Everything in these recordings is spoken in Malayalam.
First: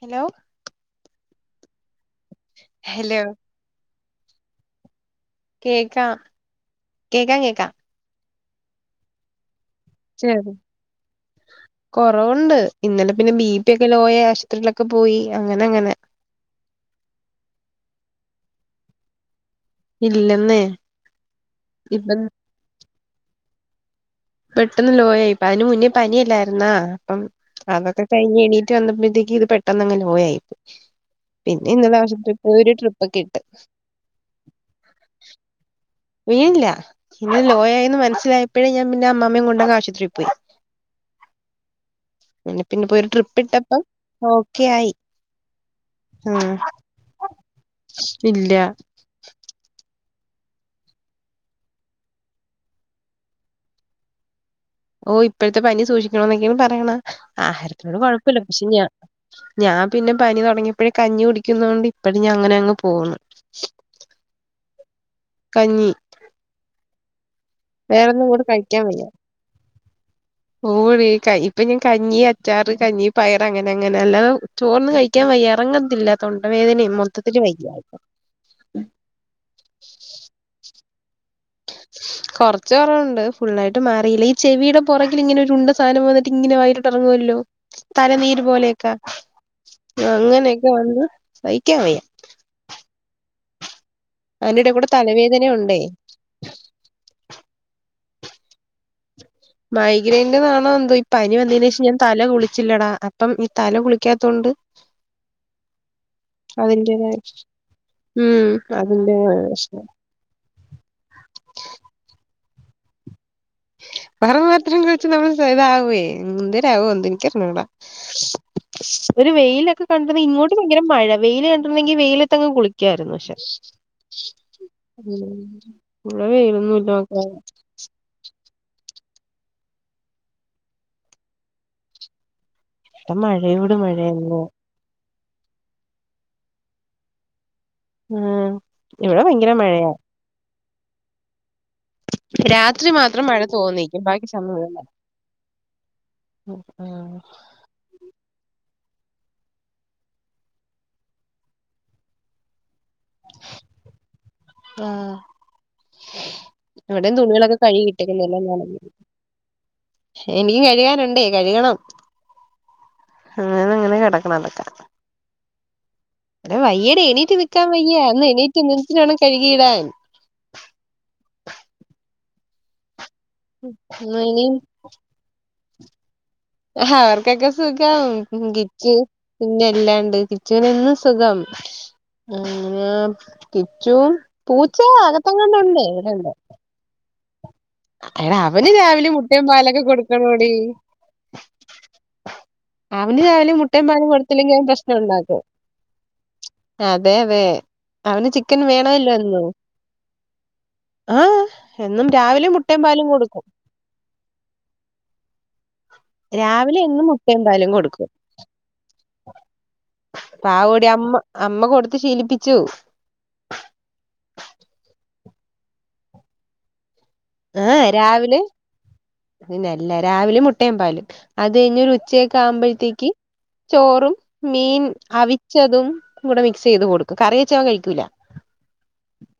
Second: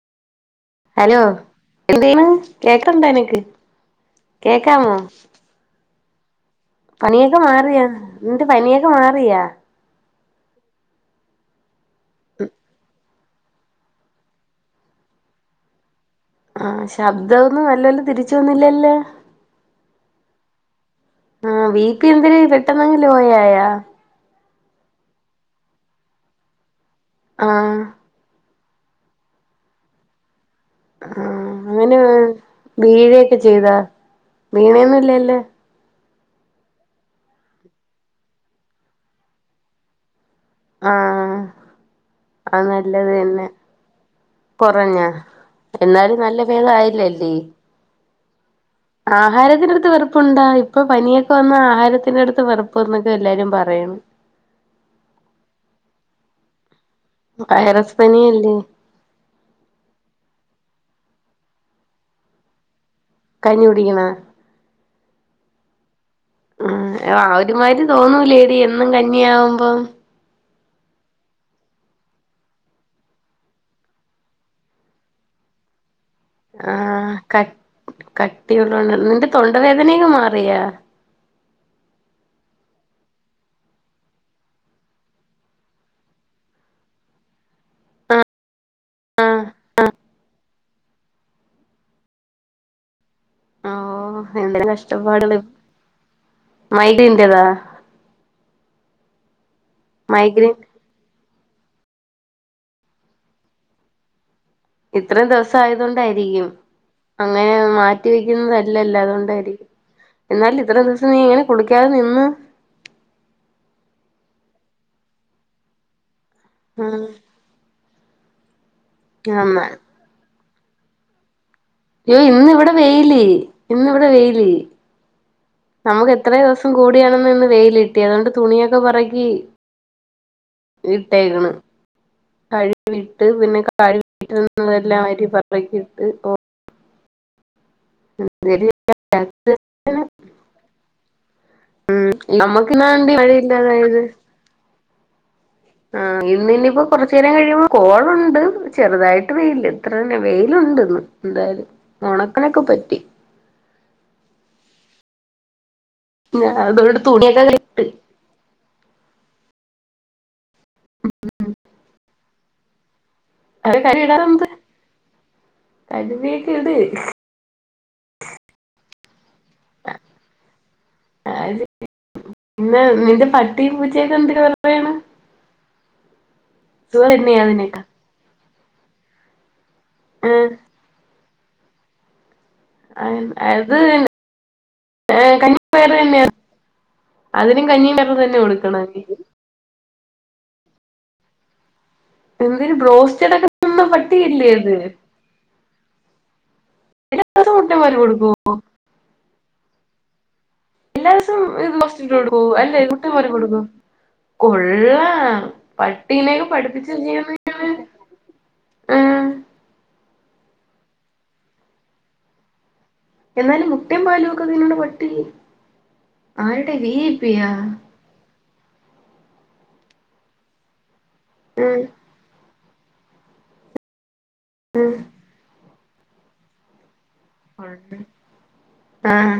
ഹലോ ഹലോ എന്തേനു കേക്കണ്ടോ ഹലോ നിനക്ക് കേക്കാമോ കേക്കാം കേക്കാം പനിയൊക്കെ കേക്കാം മാറിയാ നിന്റെ പനിയൊക്കെ മാറിയാ ശരി കൊറവുണ്ട് ഇന്നലെ പിന്നെ ബി കുപ്പിയൊക്കെ ലോയി ആശുത്രിയിലൊക്കെ പോയി അങ്ങനെങ്ങനെ ആഹ് ശബ്ദംന്നും നല്ലല്ലും തിരിച്ചു വന്നില്ലല്ലേ ഇല്ലെന്നേ ഉം വീപി ഇപ്പം എന്തില പെട്ടെന്നെങ്കിൽ ലോയായാ പെട്ടെന്ന് ലോയായി ഇപ്പ അതിന് മുന്നേ പനി അല്ലായിരുന്ന അപ്പം ആഹ് അതൊക്കെ കൈഞ് എണീറ്റ് വന്നപ്പോഴേക്ക് ഇത് പെട്ടന്നങ്ങെ ലോയയി ആഹ് അങ്ങനെ ഒരു ട്രിപ്പൊക്കെ വീഴൊക്കെ ഇട്ട് ചെയ്താ വീണയൊന്നുംല്ലല്ലേ വീണില്ല ഇന്ന് ലോയയിന്ന് മനസ്സിലായപ്പോഴേ ഞാൻ പിന്നെ അമ്മ്മയും കൊണ്ടങ് ആശുപത്രിയിൽ പോയി ആഹ് അങ്ങനെ അത് പിന്നെ പോയി ഒരു നല്ലത് ട്രിപ്പ് തന്നെ ഇട്ടപ്പം ഓക്കെ ആയി കുറഞ്ഞാ എന്നാലും നല്ല ഉം ബേധം അയില്ലല്ലേ ഇല്ല ആഹാരത്തിന്റെ അടുത്ത് വെറപ്പുണ്ടാ ഇപ്പൊ പനിയൊക്കെ വന്ന ആഹാരത്തിന്റെ അടുത്ത് വെറുപ്പന്നൊക്കെ എല്ലാരും പറയാണ് ഓഹ് ഇപ്പോഴത്തെ പനി സൂക്ഷിക്കണന്നൊക്കൊണ് പറയണ വൈറസ് ആഹാരത്തിനോട് കുഴപ്പില്ല പനിയല്ലേ പക്ഷെ ഞാൻ ഞാൻ പിന്നെ പനി തുടങ്ങിയപ്പോഴേ കഞ്ഞി കുടിക്കുന്നതൊണ്ട് ഇപ്പഴും ഞാ അങ്ങനെ അങ്ങ് പോകുന്നു കഞ്ഞി കുടിക്കണ കഞ്ഞി ഉം അവ ഒരുമാതി വേറൊന്നും ഇങ്ങോട്ട് തോന്നൂലേഡി എന്നും കന്നിയാവുമ്പം ഓഴീക്കായി ഇപ്പ ഞാൻ കഞ്ഞി അച്ചാറ് കഞ്ഞി പയറങ്ങനെ അങ്ങനെ അല്ലാതെ ചോർന്ന് കഴിക്കാൻ വയ്യ എറങ്ങത്തില്ല തൊണ്ടവേദനിം മൊത്തത്തില് വയ്യായ്ക കട്ടിയുളള്ള നിന്റെ തൊണ്ടവേദനെക്കെ മാറിയാ [inaudible] കൊറച്ച് കൊറവുണ്ട് ഫുള്ളായിട്ട് മാറിയില്ല ഈ ചെവിയുടെ പുറകിലിങ്ങനൊരുണ്ട സാധനം വന്നിട്ടിങ്ങനെ വായിലിട്ടെറങ്ങോവല്ലോ? തലനീര് പോലെയൊക്കാ ആഹ് അങ്ങനെക്കെ വന്ന് സയ്ക്കാൻ വയ്യ ആഹ് അതിന്റെ എന്തര് എടേ കൂടെ കഷ്ടപ്പാട് തലവേദന ഉണ്ടേ മൈടിന്റെതാ മൈഗ്രെൻ മൈഗ്രൈന്റതാണോ ന്തോ ഇ പനി വന്നിനേഷം ഞാൻ തല കുളിച്ചില്ലടാ അപ്പം ഈ തല കുളിക്കാത്തൊണ്ട് ഇത്രേം ദിവസം ആയതോണ്ടായിരിക്കും അതിന്റേതായ അങ്ങനെ മാറ്റി ഉം വെക്കുന്നതല്ലല്ലോ അതിന്റേതായ അതൊണ്ടായിരിക്കും. പ്രശ്നം ഇന്നാലും ഇത്രയും ദിവസം നീ എങ്ങനെ കുളിക്കാതെ നിന്ന് പറവ് മാത്രം കഴിച്ചു നമ്മള് സരാവേ എന്തേരവോ ഉം എന്ദോ ഇൻക്കറിഞ്ഞൂടാ ഒരു നന്നായി വെയിലൊക്കെ കണ്ടിറ ഇങ്ങോട്ട് ഭയങ്കര മഴ വെയില് യിലാണെങ്കി അയ്യോ വെയിലത്തെങ്ങ് ഇന്നിവിടെ കുളിക്കായിരുന്നു വെയില് പക്ഷെ ഇന്നിവിടെ വെയില് ഉം ഇവടെ വെയിലൊന്നുംല്ലക്ക കിട്ടിയതോണ്ട് തുണിയൊക്കെ പറക്കി ഇട്ടേക്കണ് കഴി വിട്ട് പിന്നെ ഇവിടെ മഴയോട് കഴി മഴയന്നെ ട്ടുള്ളതെല്ലാം ആറ്റി പറ റക്കിട്ട് ഓഹ് ആഹ് ഇവിടെ ഭയങ്കര മഴയാ ഉം നമ്മുക്ക്ന്ന ന്തി വഴിയില്ല അതായത് ന്നുവല്ല ആഹ് ഇന്നിനിപ്പൊ കൊറച്ചേരം കഴിയുമ്പോ കോളുണ്ട് ചെറുതായിട്ട് വെയില് ഇത്രന്നെ വെയിലുണ്ട് എന്തായാലും ഒണക്കനൊക്കെ പറ്റി ആഹ് ഞാൻ അതുകൊണ്ട് ഇവടേം തുണിയൊക്കെ തുണികളൊക്കെ ഇട്ട് കഴുകി ട്ടിരുന്നല്ലോ നനഞ്ഞു ഇനി ഇട്ട് ഴ്കാനുണ്ടേയ് കഴ്കണം അങ്ങന ങ്ങനെ കിടക്കണതൊക്കെ കഴ് അത്രേം വയ്യടി എണീറ്റ് നിക്കാവയ്യ അന്ന് എണീറ്റ നിന്റ്റ് വേണം കഴുകിയിടാൻ അത് പിന്നെ നിന്റെ പട്ടി പൂച്ചൊക്കെ ഇനി എന്തൊരുപറയണ്? ഹാ വർക്കൊക്കെ സുഖം ഗിച്ച് പിന്നെല്ലാണ്ട് കിച്ചുനെന്നുംസുഖം- ഉം ആഹ് കിച്ചും പൂച്ച ഏഹ് അകത്തങ്ങണ്ട കഞ്ഞി ഒണ്ട് പയറ് ഇവിടെ തന്നെയാ അതിനും കഞ്ഞി പയറുതന്നെ കൊടുക്കണേ? മുട്ടേ പാലൊക്കെ കൊടുക്കണോടി- എന്തൊരു അവന് ബ്രോസ്റ്റഡ് ഒക്കെ രാവിലെ തിന്നുന്ന മുട്ടയും പാലും പട്ടിയല്ലേ കൊടുത്തില്ലെങ്കി അവൻ അത് പ്രശ്നോണ്ടാക്കും. അതെ എല്ലാ അതെ ദിവസവും മുട്ടമോര് അവന് കൊടുക്കോ ചിക്കൻ വേണല്ലോന്നും- എല്ലാ ദിവസവും ഇത് വസ്റ്റ് ട്ടൊട്ക്കോ? അല്ലെ പാലും മുട്ടെ കൊടുക്കും പാലുകൊടുക്കോ? കൊള്ളാ പട്ടീനെലും രാവിലെ എന്നും മുട്ടയും പഠിപ്പിച്ചുചീയുംന്നാ പാലും കൊടുക്കും പാവോടി അമ്മ അമ്മ കൊടുത്ത് ശീലിപ്പിച്ചു. എന്നാലും മുട്ടയം പാലൊക്കെ തിന്നണ പട്ടി ആരൊടെ വീഐപിയാ? രാവിലേം? പിന്നെല്ലാ രാവിലേം മുട്ടയം പാലും. അത് ഉം കയിഞ്ഞൊരു ഉച്ചെക്കെ ആവുമ്പോത്തേക്ക് ചോറും മീൻ ഉം അവിച്ചതും കൂടെ മിക്സ് ചെയ്ത് കൊടു കറി വെച്ചവൻ കയിക്കൂല- ആഹ്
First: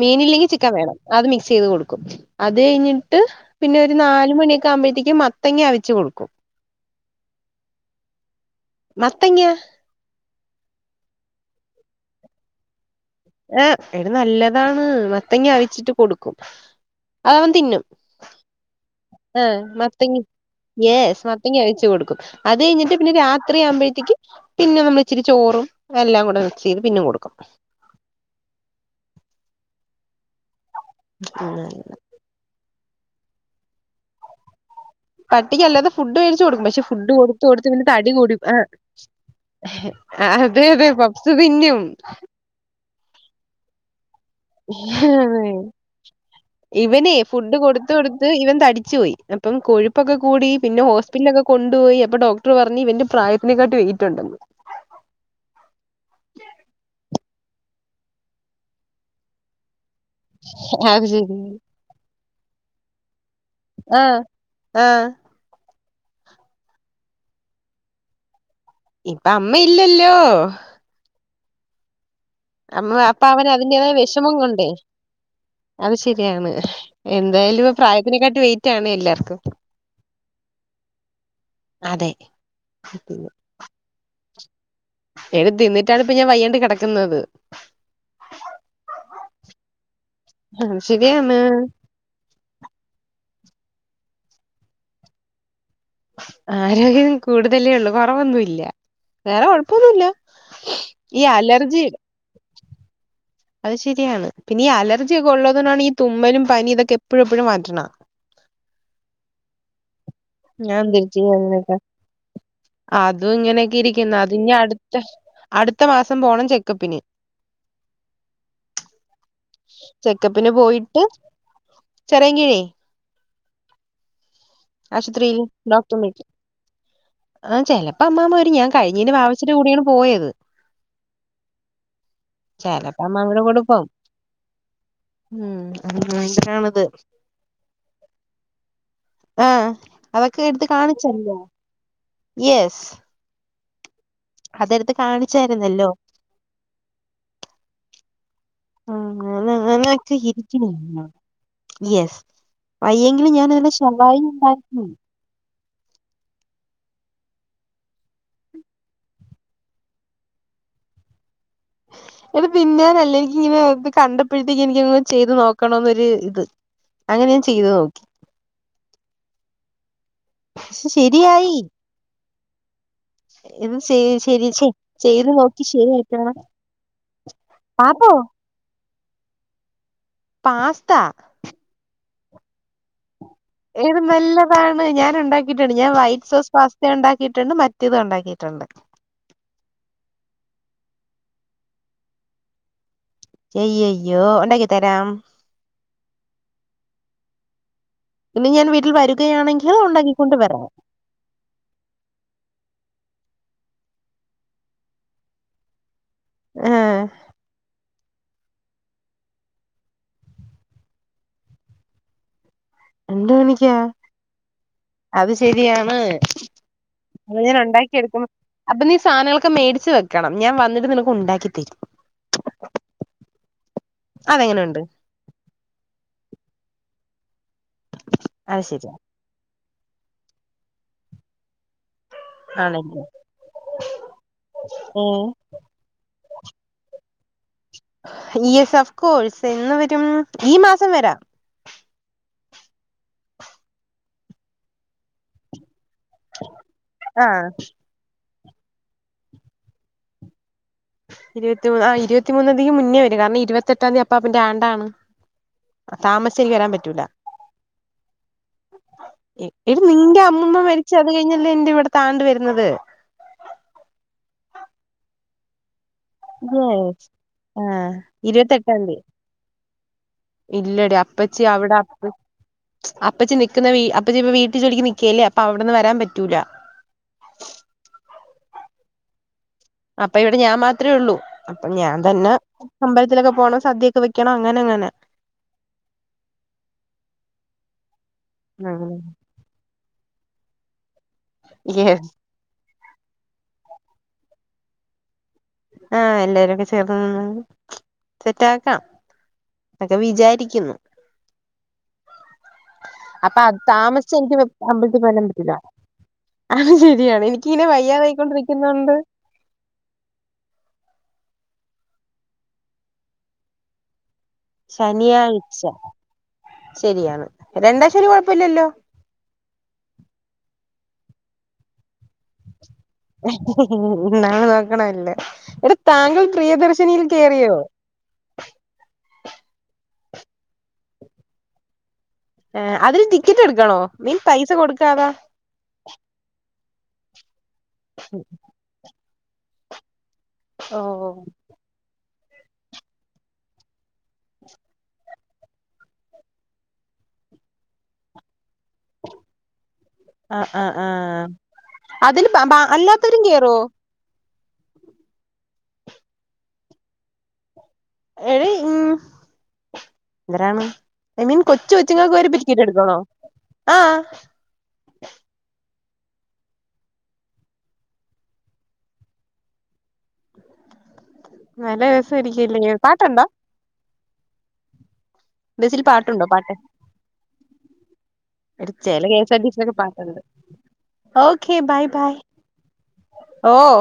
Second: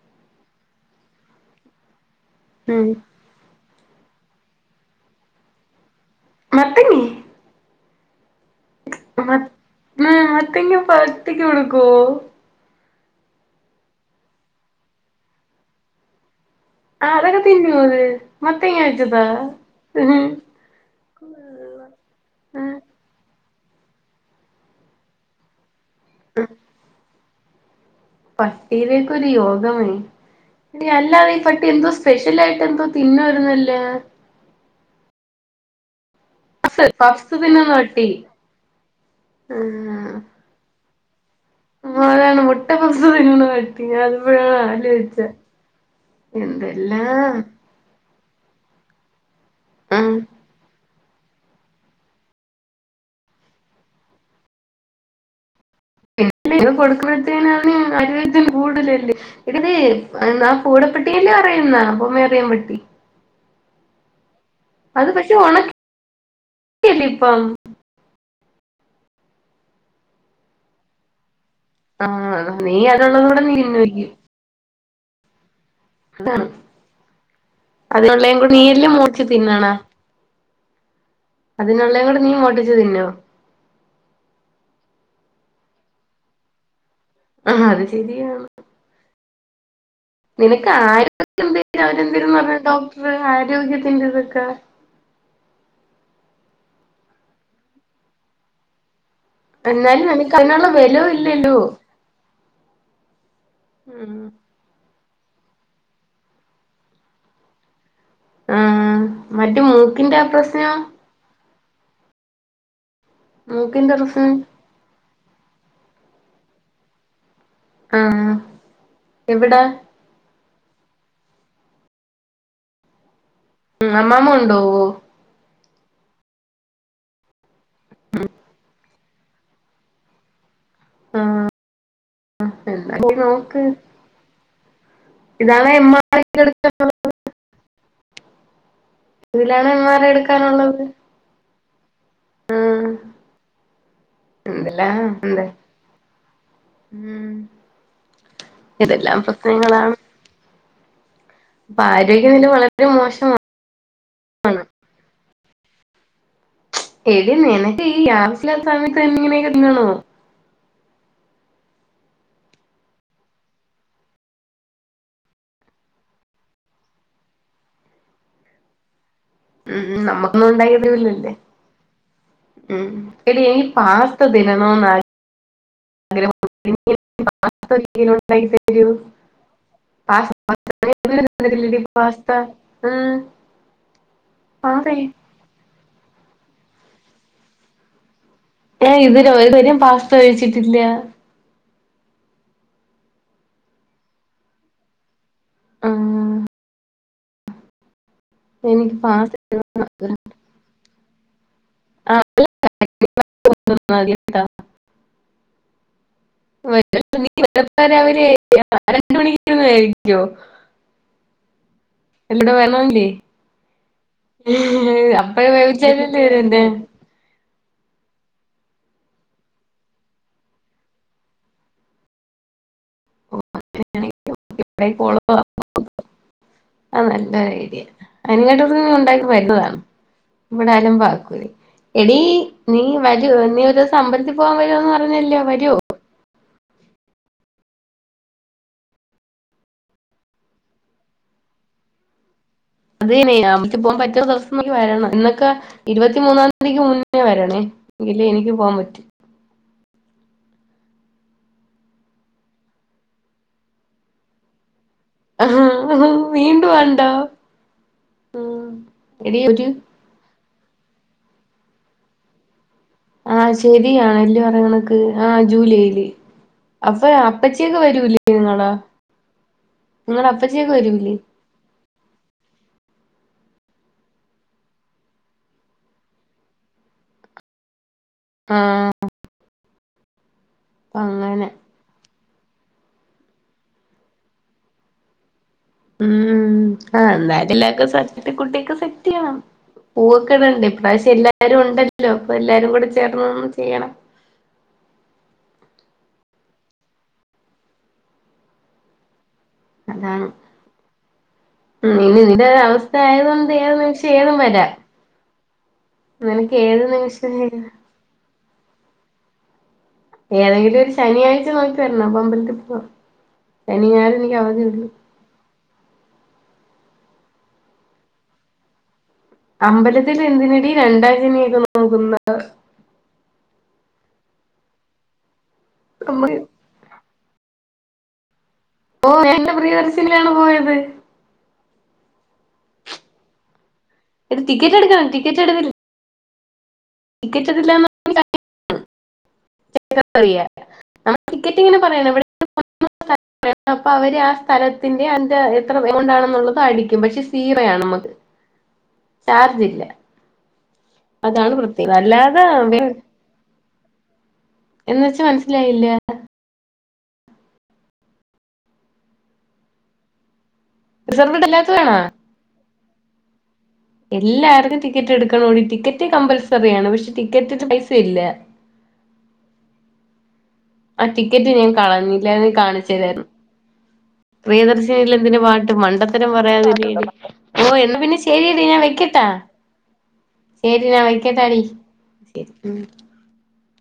മീനില്ലെങ്കിൽ ചിക്കൻ വേണം അത് മിക്സ് ചെയ്ത് കൊടുക്കും അത് ഉം കെയിഞ്ഞിട്ട് പിന്നെ ഒരു നാല് മണിയൊക്കെ ആവുമ്പഴത്തേും മത്തങ്ങ അവച്ച് കൊടുക്കും- മത്തൻങ്ങേ? ഉമ മത്തങ്ങ ഉം മത്തയ്ങ്ങ പച്ചക്ക് കൊടുക്കോ? ഏഹ് എടീ നല്ലതാണ് മത്തങ്ങ അവിച്ചിട്ട് കൊടുക്കും. ആഹ് അതൊക്ക അതവൻ തിന്നുവോ തിന്നും അത്. മത്തങ്ങ വച്ചതാ. ആഹ് മത്തങ്ങ ഉം. യെസ് മത്തങ്ങ വെച്ചു കൊടുക്കും. അത് കഴിഞ്ഞിട്ട് പിന്നെ രാത്രിയാവുമ്പോഴത്തേക്ക് പിന്നെ നമ്മള് ഇച്ചിരി ചോറും എല്ലാം കൂടെ മിക്സ് ചെയ്ത് പിന്നെയും കൊടുക്കും. പട്ടിയിടെയൊക്ക ഒരു യോഗമേ. എടീ അല്ലാതെ ഈ പട്ടി എന്തോ സു സ്പെഷ്യൽ ആയിട്ട് എന്തോ തിന്നുവായിരുന്നല്ല? പട്ടിക്ക് അല്ലാതെ ഫുഡ് മേടിച്ചു കൊടുക്കും. പക്ഷെ ഫുഡ് പഫ്സ് കൊടുത്ത് കൊടുത്ത് തിന്നുന്ന പിന്നെ പട്ടി തടി കൂടി ആ ഏഹ് അതെ അതെ പഫ്സ് തിന്നും. അതാണ് മുട്ട പഫ്സ് തിന്നുന്ന [unintelligible] ഞാനിപ്പഴാണ് ആലോചിച്ചേ. എന്തെല്ലാ ഇവനെ ഫുഡ് കൊടുത്ത് കൊടുത്ത് ഇവൻ തടിച്ചു പോയി. അപ്പം ആ കൊഴുപ്പൊക്കെ കൂടി പിന്നെ ഹോസ് പിറ്റലിലൊക്കെ കൊണ്ടുപോയി അപ്പൊ ഡോക്ടർ പറഞ്ഞ് ഇവന്റെ പ്രായത്തിനേക്കാട്ടി വെയിറ്റുണ്ടെന്ന്. [unintelligible] കൊടുക്കണത്തേന് അവന് [unintelligible] കൂടുതലല്ലേ എടീ ഇത് എന്താ അത് പൂടപ്പട്ടീൻ്റെ ശരി അറിയുന്നാ. പൊമേറിയൻ പട്ടി ഏഹ് അത് പക്ഷെ ഉണക്കി അല്ലെ ഇപ്പം. ഇപ്പം അമ്മ ഇല്ലല്ലോ ആഹ് നീ ഒരെണ്ണം കൂടെ നീ തിന്നുവായിരിക്കും. മം കൊണ്ടേ അത് ശരിയാണ്. എന്തായാലും ആഹ് അതിനുള്ളേം പ്രായത്തിനെക്കാട്ടി കൂടെ വെയിറ്റാണ് നീയല്ലേ മോടിച്ച് എല്ലാർക്കും അതിനുള്ളേയും അതെ കൂടി നീ മോട്ടിച്ചു തിന്നോ? എടി തിന്നിട്ടാണ് ഇപ്പ ഞാൻ വയ്യാണ്ട് കിടക്കുന്നത്. ആഹ് അത് ശരിയാണ്. നിനക്ക് അത് ആരോഗ്യ ശരിയാണ് എന്തേര് അവരെന്തേരുന്ന് പറഞ്ഞ് ഡോക്ടർ ആരോഗ്യത്തിൻ്റെ ഇതൊക്കെ? ആരോഗ്യം കൂടുതലേ ഉള്ളൂ. കുറവൊന്നൂല്യ വേറെ കൊഴപ്പൊന്നൂല്ല. എന്നാലും നിനക്ക് അതിനുള്ള ബലവും ഈ ഇല്ലല്ലോ അലർജി അത് ഉം ശരിയാണ്. പിന്നെ ഈ അലർജിയൊക്കെ ഉള്ളതുകൊണ്ടാണ് ഈ തുമ്മലും പനി ഇതൊക്കെ എപ്പോഴും എപ്പോഴും മാറ്റണേ ആഹ് മറ്റേ മൂക്കിന്റെ പ്രശ്നം ഞാൻ തിരിച്ചക്കിങ്ങനൊക്കെ. അതും ഇങ്ങനൊക്കെ മൂക്കിന്റെ ഇരിക്കുന്നു. പ്രശ്നം അതിനി അടു ട്ട് അടുത്ത മാസം പോണം ചെക്കപ്പിന്. ആഹ് എവിടെ ചെക്കപ്പിന് പോയിട്ട് ചിറയൻകീഴേ. ഉം അമ്മാമ്മ കൊണ്ടുപോവോ ഇത്രേം ഡോക്‌ടർ [unintelligible] ചെലപ്പെ അമ്മാമ്മ വരും. കഴിഞ്ഞേന് വാവച്ചീടെ കൂടെയാണ് പോയത്. ആഹ് എന്താ ചിലപ്പോ അമ്മാമ്മേടെ കൂടെ നോക്ക് പോവും. ഉം ഇതാണ് ഭയങ്കരാണിത് [unintelligible] ഇതിലാണ് എം ആർ ഐ എടുക്കാനുള്ളത്. ചെല്ലാ യെസ്. ആഹ് അതെടുത്ത് എന്തെല്ലാം ഉണ്ട് കാണിച്ചായിരുന്നല്ലോ. ഉം അതെല്ലാം പ്രശ്നങ്ങളാണ്. ഇരിക്കണേരുന്ന അപ്പൊ യെസ് ആരോഗ്യനില വളരെ വയ്യെങ്കിലും ഞാൻ മോശമാണ് അതിന് ശവായി ഉണ്ടാക്കി. എടീ നിനക്ക് ഈ ആവശ്യമില്ലാത്ത സമയത്ത് ഇങ്ങനെയൊക്കെ തിന്നണോ. എടീ തിന്നാനല്ല എനിക്കിങ്ങനെ ഇത് കണ്ടപ്പോഴത്തേക്ക് എനിക്കങ്ങ് ചെയ്ത് നോക്കണന്നൊരു ഇത്. അങ്ങനെ ഞാൻ ചെയ്ത് നോക്കി. ഉം ഉം നമ്മക്ക് ന്നുണ്ടാക്കി പക്ഷെ തരുന്നില്ലല്ല് ശരിയായി ഉം എടീ എനിയ്ക്ക് പാസ്‌ത തിന്നണോന്ന് ആ അത് നോക്കി ശരിയായിട്ടു വേണം പാപ്പോ യ്യോ പാസോ പാസ്ത്ത [unintelligible] പാസ്ത ഉം ഏത് നല്ലതാണ് പാസ്തേ ഞാൻ ഉണ്ടാക്കി യിട്ടുണ്ട് ഞാൻ വൈറ്റ് സോസ്പാസ്തയും ഉണ്ടാക്കിയിട്ടുണ്ട് മറ്റേതും ഉണ്ടാക്കിയിട്ടുണ്ട് ഏ ഇതില ഒരു വരും പാസ്ത കഴിച്ചിട്ടില്ല അയ്യയ്യയ്യോ ഉണ്ടാക്കി തരാം ആഹ് ഇന്ന് ഞാൻ വീട്ടിൽ എനിക്ക് പാസ്ത വരുകയാണെങ്കില് തിന്നണോന്ന് ഉണ്ടാക്കിക്കൊണ്ട് വരാം ആഹ് [unintelligible] ആഹ് അവര് രണ്ട് മണിക്കന്ന് ആയിരിക്കോ [unintelligible] എടെ [unintelligible] രണ്ട് മണിക്ക്യാ അപ്പഴ വേവിച്ച [unintelligible] അപ്പൊ ഞാൻ ഉണ്ടാക്കിയെടുക്കും അപ്പൊ നീ സാനങ്ങളൊക്കെ മേടിച്ച് വെക്കണം ഞാൻ വന്നിട്ട് നിനക്ക് ഉണ്ടാക്കി തരും അഹ് അതെങ്ങനെയുണ്ട് [unintelligible] [unintelligible] അത് ശരിയാ ഉണ്ടാക്കി വരുന്നതാണ് ഇവിടെ അലപാക്കൂല എടീ നീ ആണല്ലേ വരെ നീ ഒരുസമ്പലത്തിൽ പോവാൻ വരുവന്ന് ഏഹ് പറഞ്ഞല്ലോ വരെ [inaudible] യെസ് ഓഫ് കോഴ്സ് എന്ന് വരും ഈ മാസം വരാം അതേനെ [unintelligible] പോകാൻ പറ്റുന്ന ദിവസം വരണം എന്നൊക്കെ ഇരുപത്തിമൂന്നാം തീയതിക്ക് മുന്നേ ആഹ് വരണേ എങ്കിലെ എനിക്ക് പോവാൻ പറ്റു ഇരുപത്തി മൂന്ന് ആഹ് ഇരുത്തി മൂന്നാം തീയതിക്ക് മുന്നേ വരു കാരണം ഇരുവത്തെട്ടാന്തി അപ്പാപ്പാൻ്റെ ആണ്ടാണ് താമസിച്ചാൽ എനിക്ക് വീണ്ടും വരാൻ പറ്റൂല ഉണ്ടോ ഉം എടീ ഒരു ഇടി നിൻ്റെ അം മുന്മ മരിച്ച അത് കഴിഞ്ഞല്ലേന്റെ ഇവിടത്താണ്ട് വരുന്നത് ആഹ് ശെരിയാണ് എല് പറങ്ങണക്ക് ആഹ് ജൂലൈയില് അപ്പ അപ്പച്ചിയൊക്കെ ആഹ് വരൂലേ നിങ്ങള ഇരുപത്തെട്ടാം തീയതി നിങ്ങള അപ്പച്ചിയൊക്കെ വരൂലേ ച്ചി അവട അപ്പച്ചി നിക്കുന്ന വീ അപ്പച്ചിപ്പ വീട്ട് ജോലിക്ക് നിക്കല്ലേ അപ്പൊ അവ്ട്ന്ന് വരാൻ പറ്റൂല ആഹ് അപ്പ ഇവിടെ ഞാൻ മാത്രേ അപ്പ ഉള്ളൂ അങ്ങനെ അപ്പ ഞാൻ തന്നെ അമ്പലത്തിലൊക്കെ പോണം, സദ്യയൊക്കെ വെക്കണം, അങ്ങനെ അങ്ങനെ ഊം ആ [unintelligible] കുട്ടിക്ക് സെറ്റ്യ്യണം പൂവൊക്കെ ഇടണ്ടെ, ഇപ്രാവശ്യം എല്ലാരും ഉണ്ടല്ലോ, അപ്പൊ എല്ലാരും കൂടെ ചേർന്ന് ഒന്ന് ചെയ്യണം ആഹ്, എല്ലാരൂടെ ചേർന്ന് നിന്ന്, സെറ്റ് ആക്കാം ഒക്കെ അതാണ് വിചാരിക്കുന്നു ഉം ഇനി നിന്റെ ഒരവസ്ഥയത് കൊണ്ട് [unintelligible] വരാ ത്തി പോവാനൊന്നും പറ്റൂല. ആഹ് ശരിയാണ്. നിമിഷം എനിക്കിങ്ങനെ വയ്യാതായികൊണ്ട് നിക്കുന്നെകൊണ്ട് ഏതെങ്കിലും ഒരു ശനിയാഴ്ച നോക്കി വരണം. അപ്പമ്പലത്തി പോവാം. ശനി ഞാൻ ശനിയാഴ്ച ശരിയാണ്, രണ്ടാശനി കൊഴപ്പഇല്ലല്ലോ അമ്പലത്തിലെന്തിനടി രണ്ടാ ശനിയെക്കെ നോക്കുന്ന നള് നോക്കണവല്ല. എടി താങ്കൾ നമ്മള് പ്രിയദർശിനിയിൽ കേറിയോ ഓഹ് ഞാ ഇന്ന് പ്രിയദർശിനിയിലാണ് പോയത് ഏഹ് അതിൽ ടിക്കറ്റ് എടുക്കണോ? മിൻ പൈസ കൊടുക്കാതാ ചടവിൽ [unintelligible] ടിക്കറ്റിടില്ലാന്ന് ഉ [unintelligible] ഓ നമ്മ ടിക്കറ്റിങ്ങനെ പറയാന ഇവിടെ [unintelligible] അപ്പൊ അവര് ആ സ്ഥലത്തിന്റെ അന്റെ എത്ര എമൗണ്ടാണെന്നുള്ളത് അടിക്കും. പക്ഷെ സീറയാ നമ്മക്ക് ചാർജി ല്ല അഹ് അഹ് ആഹ് അതിന് അല്ലാതെ ബാ അല്ലാത്തോരും കേറോ എന്ന്വച്ചാ മൻസ്സിലായില്ലാ [unintelligible] ഐ മീൻ റിസർവ്ഡ് കൊച്ചു അല്ലാത്തതാണോ കൊച്ചുങ്ങക്ക് വരെ പ ടികെറ്റെട്ക്കണോ എല്ലാർക്കും ടിക്കറ്റ് എട്ക്കണോടി, ടിക്കറ്റ് കമ്പൾസറിയാണ് പക്ഷെ ടിക്കറ്റ്ന് പൈസ ഇല്ല അഹ് ടിക്കറ്റ് ഞാൻ നല്ല കളഞ്. ഇല്ലായിരുന്നെ രസായിരിക്കുല്ലേ പാട്ടുണ്ടോ കാണിച്ചരായിരുന്നു. പ്രിയദർശ് നിലെന്തിന് പാട്ട്, ബസ്സിൽ പാട്ടുണ്ടോ മണ്ടത്തരം പാട്ട് പറയാതെടി യെടി, ഓഹ് എന്നാ പിന്നെ ശെരിയെടി ഞാൻ വെക്കട്ടേ കണ്ട് ശരിന്നാ വെക്കട്ടാടി ശരി ഉം ഓഹ്